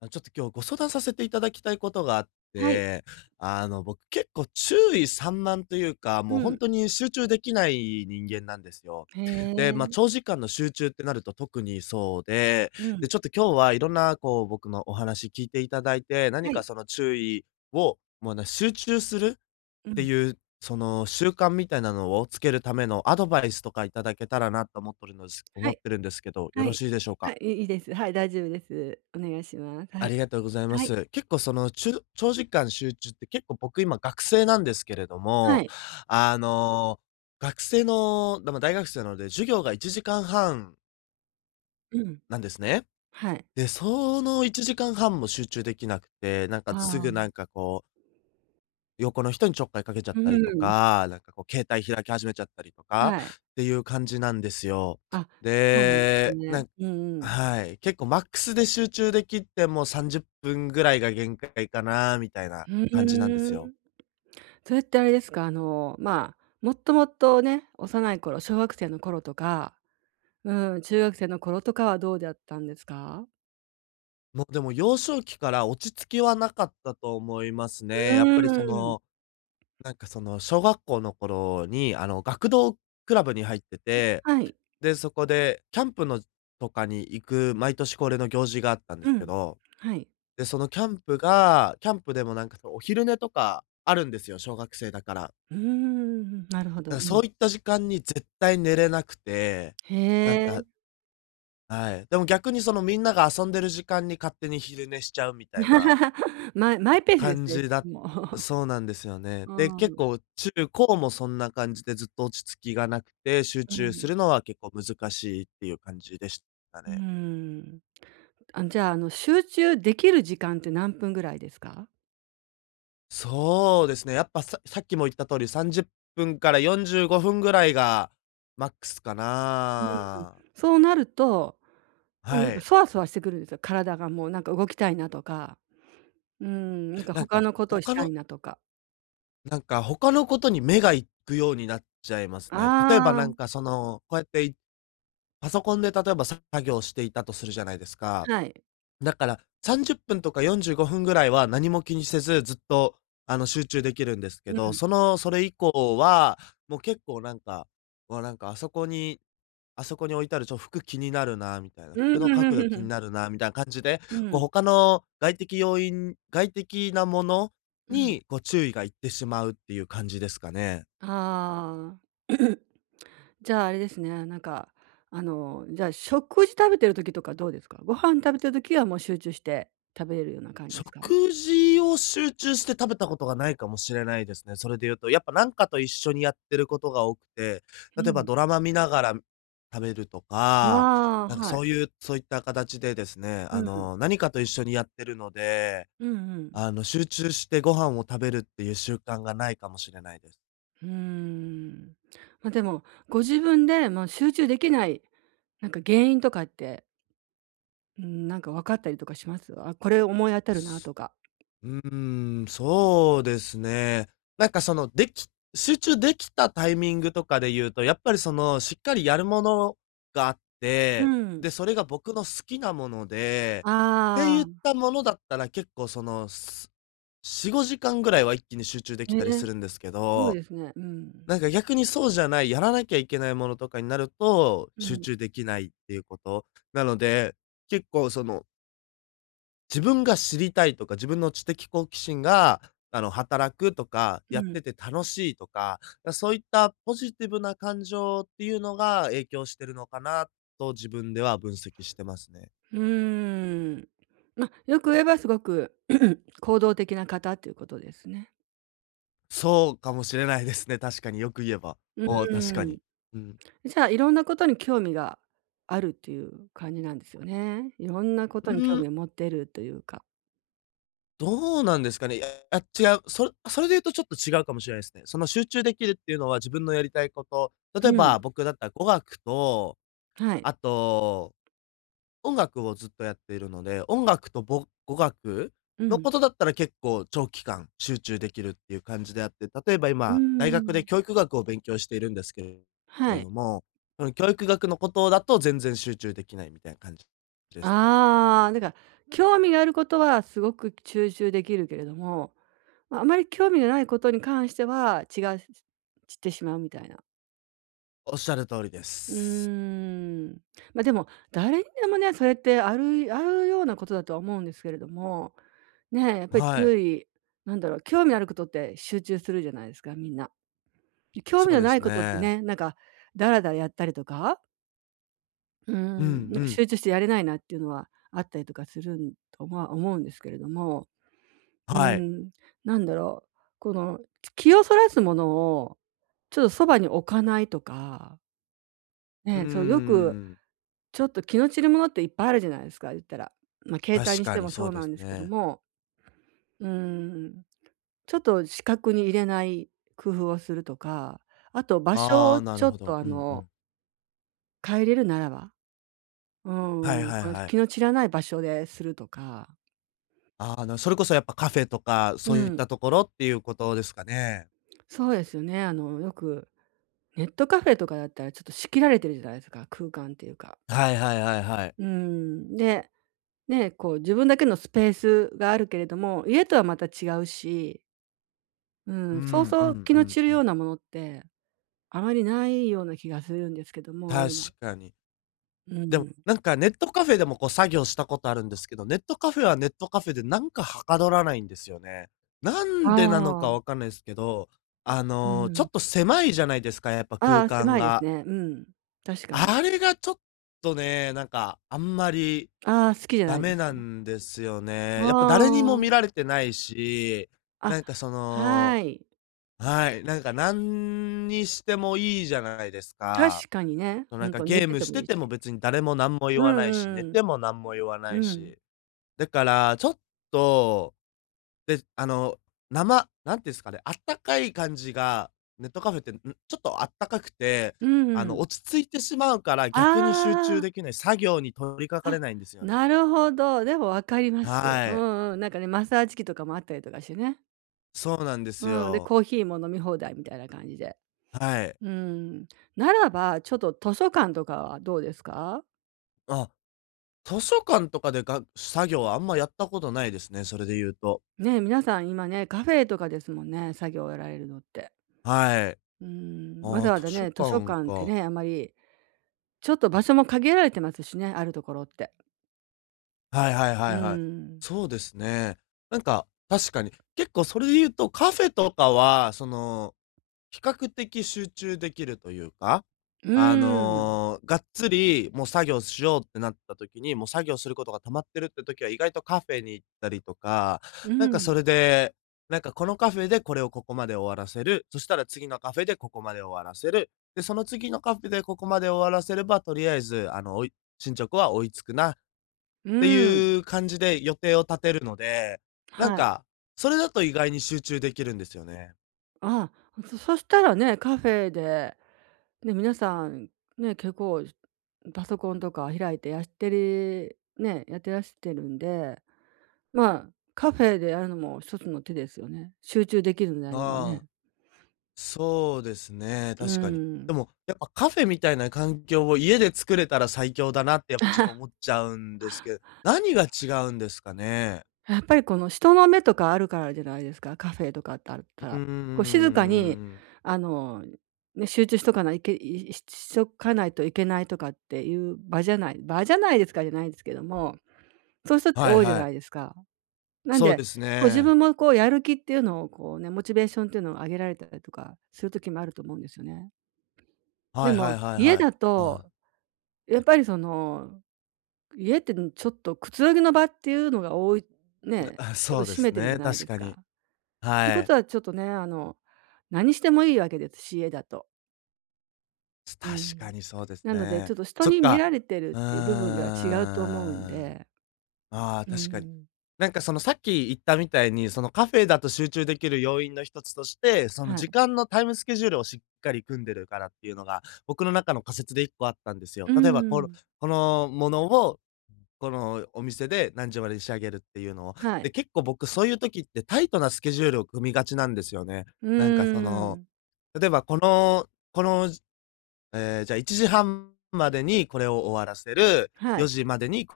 あ、ちょっと今日ご相談させていただきたいことがあっはい。て、僕結構注意散漫というか、もううん。本当に集中できない人間なんですよ。へで、え。長時間の集中ってなると特にそうで、うん。で、ちょっと今日はいろんな僕のお話聞いていただいて、何はかい。その注意を、もうね、集中するっうてん。いう、その習慣みたいなのをつけるためのアドバイスとかいただけたらなと思ってるんですは思っい。てるんですけど、よはろい。しいでしょうはか？い、いいです。はい、大丈夫です。お願いします。はあい。りがとうございまはい。す。結構その、中長時間集中って結構僕今学生なんですけれどはも、い。あの、学生の、だま、大学生なので、授業が1時間半うん。なんですね。はい。で、その1時間半も集中できなくて、なんかあすあ。ぐなんかこう、横の人にちょっかいかけちゃっうたりとん。か、なんかこう携帯開き始めちゃったりとかはい。っていう感じなんですよ。あ、そうなんですで、なね。んうんうん。はい。結構マックスで集中できても30分ぐらいが限界かなみたいなふ感じなんですーん。よ。それってあれですか、まあ、もっともっとね、幼い頃、小学生の頃とか、うん、中学生の頃とかはどうだったんですか？もうでも幼少期から落ち着きはなかったと思いますうね。やっぱりそーん。の、なんかその小学校の頃にあの学童クラブに入ってて、はい。で、そこでキャンプとかに行く毎年恒例の行事があったんでうすけん。ど、はい。で、キャンプでもなんかそのお昼寝とかあるんですよ、小学生だから。うーん、なるほど。なうんん。そういった時間に絶対寝れなくて、なんへえ。か、はい。でも逆にそのみんなが遊んでる時間に勝手に昼寝しちゃうみたいな マイペースです感ね、じそこだも。そうなんですよね。で、う結ん。構中高もそんな感じでずっと落ち着きがなくて、集う中すん。るのは結構難しいっていう感じでしたうーね。ん。あ、じゃあ、集中できる時間って何分ぐらいですか？そうですね。やっぱささっきも言った通り30分から45分ぐらいがマックスかな。そうなると、あ、なんはか、い。そわそわしてくるんですよ、体がもう、なんか、動きたいなとか、うーん、なんか、なん他かのことをし他たいのなとか。なんか他のことに目が行くようになっちゃいますね。例えばあなんあ、かその、こうやっていパソコンで例えば作業していたとするじゃないですか。はい。だから30分とか45分ぐらいは何も気にせずずっとあの集中できるんですけうど、ん。それ以降は、もう結構なんか、わ、なんかあそこにあそこに置いてある服気になるなみたいな、うん、服のう角ん度んう気にん。なるなみたいな感じで、うこうん、他の外的なものうん。に、こう注意がいってしまうっていう感じですかね。ああ。じゃあ、あれですね、なんか、じゃあ、食事食べてる時とかどうですか？ご飯食べてる時はもう集中して食べれるような感じですか？食事を集中して食べたことがないかもしれないですね。それで言うと、やっぱなんかと一緒にやってることが多くて、う例えばん。ドラマ見ながら食べるとか、ああ、なんかはい。そういうそういった形でですね、うあん。の、何かと一緒にやってるのでうんうん。あの、集中してご飯を食べるっていう習慣がないかもしれないです。うーん。ま、でも、ご自分で、ま、集中できない、なんか原因とかって、うーん、なんか分かったりとかします？あ、これ思い当たるなとか。うーん、そうですね。なんかその、でき集中できたタイミングとかで言うと、やっぱりその、しっかりやるものがあっうて、ん。で、それが僕の好きなもので、ってあ言っあ、たものだったら結構その、4、5時間ぐらいは一気に集中できたりすね、るんですけすごいど、ですね。うん。なんか逆にそうじゃない、やらなきゃいけないものとかになると、う集ん。中できないっていうこと。なので、結構その、自分が知りたいとか、自分の知的好奇心が、あの、働くとか、うやっん。てて楽しいとか、そういったポジティブな感情っていうのが影響してるのかなと自分では分析してますね。うーん。まあ、よく言えばすごく 行動的な方っていうことですね。そうかもしれないですね、確かによく言えば。うおお、確かーん。に。うん。じゃあ、いろんなことに興味があるっていう感じなんですよね。いろんなことうに興ー味ん。を持ってるというか。どうなんですかね。いや、あ、違う。それで言うとちょっと違うかもしれないですね。その集中できるっていうのは自分のやりたいこと、う例えん。ば僕だったら語学と、はい。あと、音楽をずっとやっているので、音楽と語学うのん。ことだったら結構長期間集中できるっていう感じであって、例えばうー今、大学でん。教育学を勉強しているんですけはれい。ども、その教育学のことだと全然集中できないみたいな感じですね。ああ、だから興味があることはすごく集中できるけれども、ま、ああまり興味がないことに関しては、ちがしてしまうみたいな。おっしゃる通りでうす。ーん。ま、でも、誰にでもね、それってあるあるようなことだとは思うんですけれども、ねえ、やっぱりはい、注意なんだろう、興味のあることって集中するじゃないですか、みんな。で、興味そうのでなすいことってね。ね、なんかダラダラやったりとか、ううんうん、なんかん。集中してやれないなっていうのはあったりとかするんとは思うんですけれども、うはい。ん、なんだろう、この、気をそらすものをちょっとそばに置かないとか、うーね、そう、よくん。ちょっと気の散るものっていっぱいあるじゃないですか、言ったら。まあ、携帯確にしかてにもそそううでなんすですけどね。も、うーん、ちょっと視覚に入れない工夫をするとか、あと場所あをあ、なちるょほっとど。うんうん。変えれるならば、うはいーん、はいこのはい。気の散らない場所でするとか、ああ、なそれこそやっぱカフェとか、そうういっん、たところっていうことですかね。そうですよね。あの、よくネットカフェとかだったらちょっと仕切られてるじゃないですか、空間っていうか。はいはいはいはい。うーん、で、ね、こう自分だけのスペースがあるけれども、家とはまた違うし、ううん、そうんうそんう気うのん散るうよん。うなものって、あまりないような気がするんですけども、確今。かに。うでも、ん。なんかネットカフェでもこう作業したことあるんですけど、ネットカフェはネットカフェでなんかはかどらないんですよね。なあんでなのかわあ。かんないですけど、あうの、ちょん。っと狭いじゃないですか、やっぱあ空あ、間狭いですが。ね。うん。確かに。あれがちょっとね、なんか、あんまりああ、好きじゃなダいでメすなよね。んですよね。あやっぱ誰にも見らあ。れてないし、あ、なんかそはの、い。はい、なんか何にしてもいいじゃないですか。確かにね、そうほなんんかとゲ寝ーてムてしもいていてもし。別に誰も何も言うわないし、寝んうんても何も言わうないん。うん。し。だから、ちょっとで、あの、生なんていうんですかね、あったかい感じが、ネットカフェって、ん、ちょっとあったかくて、うんあうの、ん。落ち着いてしまうから、あ逆に集中あ、できない、作業に取り掛かあ、れないんですよなね。るほど。でも分かります。はうい。んうん。なんかね、マッサージ機とかもあったりとかしてね。そうなんですうん、で、よ。コーヒーも飲み放題みたいな感じで。はい。うん、ならば、ちょっと図書館とかはどうですか？あ、図書館とかでが作業はあんまやったことないですね、それで言うと。ね、皆さん今ね、カフェとかですもんね、作業をやられるのって。はい。うん、わああ、ざわざ図書ね、図書館館ってか。ね、あまり、ちょっと場所も限られてますしね、あるところって。はいはいはいうはい。ん。そうですね。なんか、確かに、結構それで言うと、カフェとかは、その比較的集中できるというか、うあん。の、がっつりもう作業しようってなった時に、もう作業することが溜まってるって時は意外とカフェに行ったりとか、うなんーかそれん。で、なんかこのカフェでこれをここまで終わらせる、そしたら次のカフェでここまで終わらせる、で、その次のカフェでここまで終わらせれば、とりあえず、あの、進捗は追いつくなっうてーん。いう感じで予定を立てるので、なんはい。か、それだと意外に集中できるんですよね。ああ、そしたらね、カフェで、ね、皆さん、ね、結構パソコンとか開いてやってりね、やってらしてるんで、まあ、カフェでやるのも一つの手ですよね。集中できるのであればあね。あ。そうですね、うー確かに。ん。でも、やっぱカフェみたいな環境を家で作れたら最強だなってやっぱちょっと思っ ちゃうんですけど、何が違うんですかね？やっぱりこの人の目とかあるからじゃないですか、カフェとかってあったうーら。こう静かに、ん。あの、ね、集中しとかないけいししとかないといけないとかっていう場じゃない場じゃないですかじゃないですけども、そういう人ってはい多いじゃはない。いですか。なんそうで、ですこう自ね。分もこうやる気っていうのをこうね、モチベーションっていうのを上げられたりとかする時もあると思うんですよね。ではいはも、いはい家はい。だあと、やっぱりその、家ってちょっとくつろぎの場っていうのが多いな ね、ちょっそとうで占すめてるじゃね、ないで確すかか。に。というはこい。とはちょっとね、何してもいいわけですし、家だと。う確かん。にそうですなので、ちね。ょっと人そっに見か。られてるうーん。っていう部分では違うと思うんあで。あ、う確かに。ん。なんかそのさっき言ったみたいに、そのカフェだと集中できる要因の一つとして、そのは時い。間のタイムスケジュールをしっかり組んでるからっていうのが、僕の中の仮説で一個あったんですよ。う例えばこのん。このものを、このお店で何時までに仕上げるっていうのを。はで、い。結構僕そういう時ってタイトなスケジュールを組みがちなんですよね。うなんかその、ん。例えばこのこのじゃあ1時半までにこれを終わらせる。は4い。時までに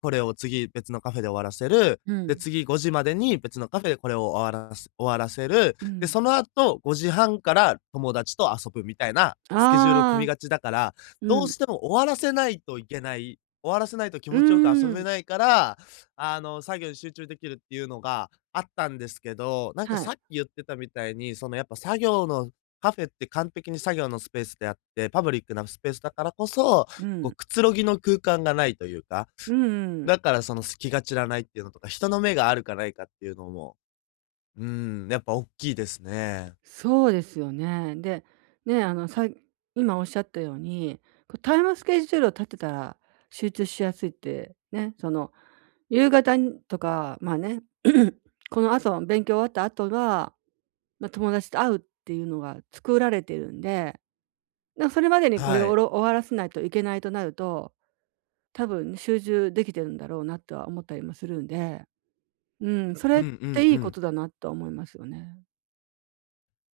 これを次別のカフェで終わらせる。うで、ん。次5時までに別のカフェでこれを終わらせる。うで、ん。その後5時半から友達と遊ぶみたいなスケジュールを組みああ、がちだから、うどうん。しても終わらせないといけない。終わらせないと気うー持ちよく遊べん、ないから、あの、作業に集中できるっていうのがあったんですけど、なんかはい。さっき言ってたみたいに、そのやっぱ作業のカフェって完璧に作業のスペースであって、パブリックなスペースだからこそ、うこうん。くつろぎの空間がないというか、うんうん、だからその隙が散らないっていうのとか、人の目があるかないかっていうのも、うーん、やっぱおっきいですね。そうですよね。で、ね、今おっしゃったように、こうタイムスケジュールを立てたら集中しやすいって、ね、その、夕方にとか、まあね、この後、勉強終わった後は、まあ、友達と会うっていうのが作られてるんで、それまでにこれはをおい。ろ終わらせないといけないとなると多分集中できてるんだろうなとは思ったりもするんで、うん、それうっんうんていいうこん。とだなとは思いますよね。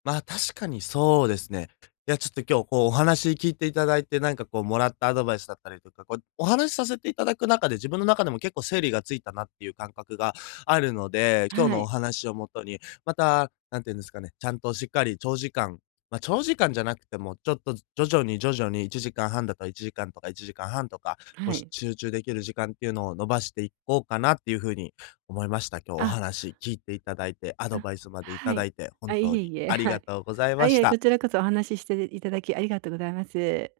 まあ、確かにそうですね。いや、ちょっと今日こうお話聞いていただいて、なんかこうもらったアドバイスだったりとか、こうお話しさせていただく中で自分の中でも結構整理がついたなっていう感覚があるので、今日はのおい、話をもとに、また、なんていうんですかね、ちゃんとしっかり長時間、まあ、長時間じゃなくても、ちょっと徐々に徐々に、1時間とか1時間半とか、こうはい。集中できる時間っていうのを伸ばしていこうかなっていうふうに思いました。今日おあ、話聞いていただいて、アドあ、バイスまでいはただい。いて、あ、本い当えにいえ、ありはがい。とうございあ、まいしえ、こた。ちらこそお話ししていただきありがとうございます。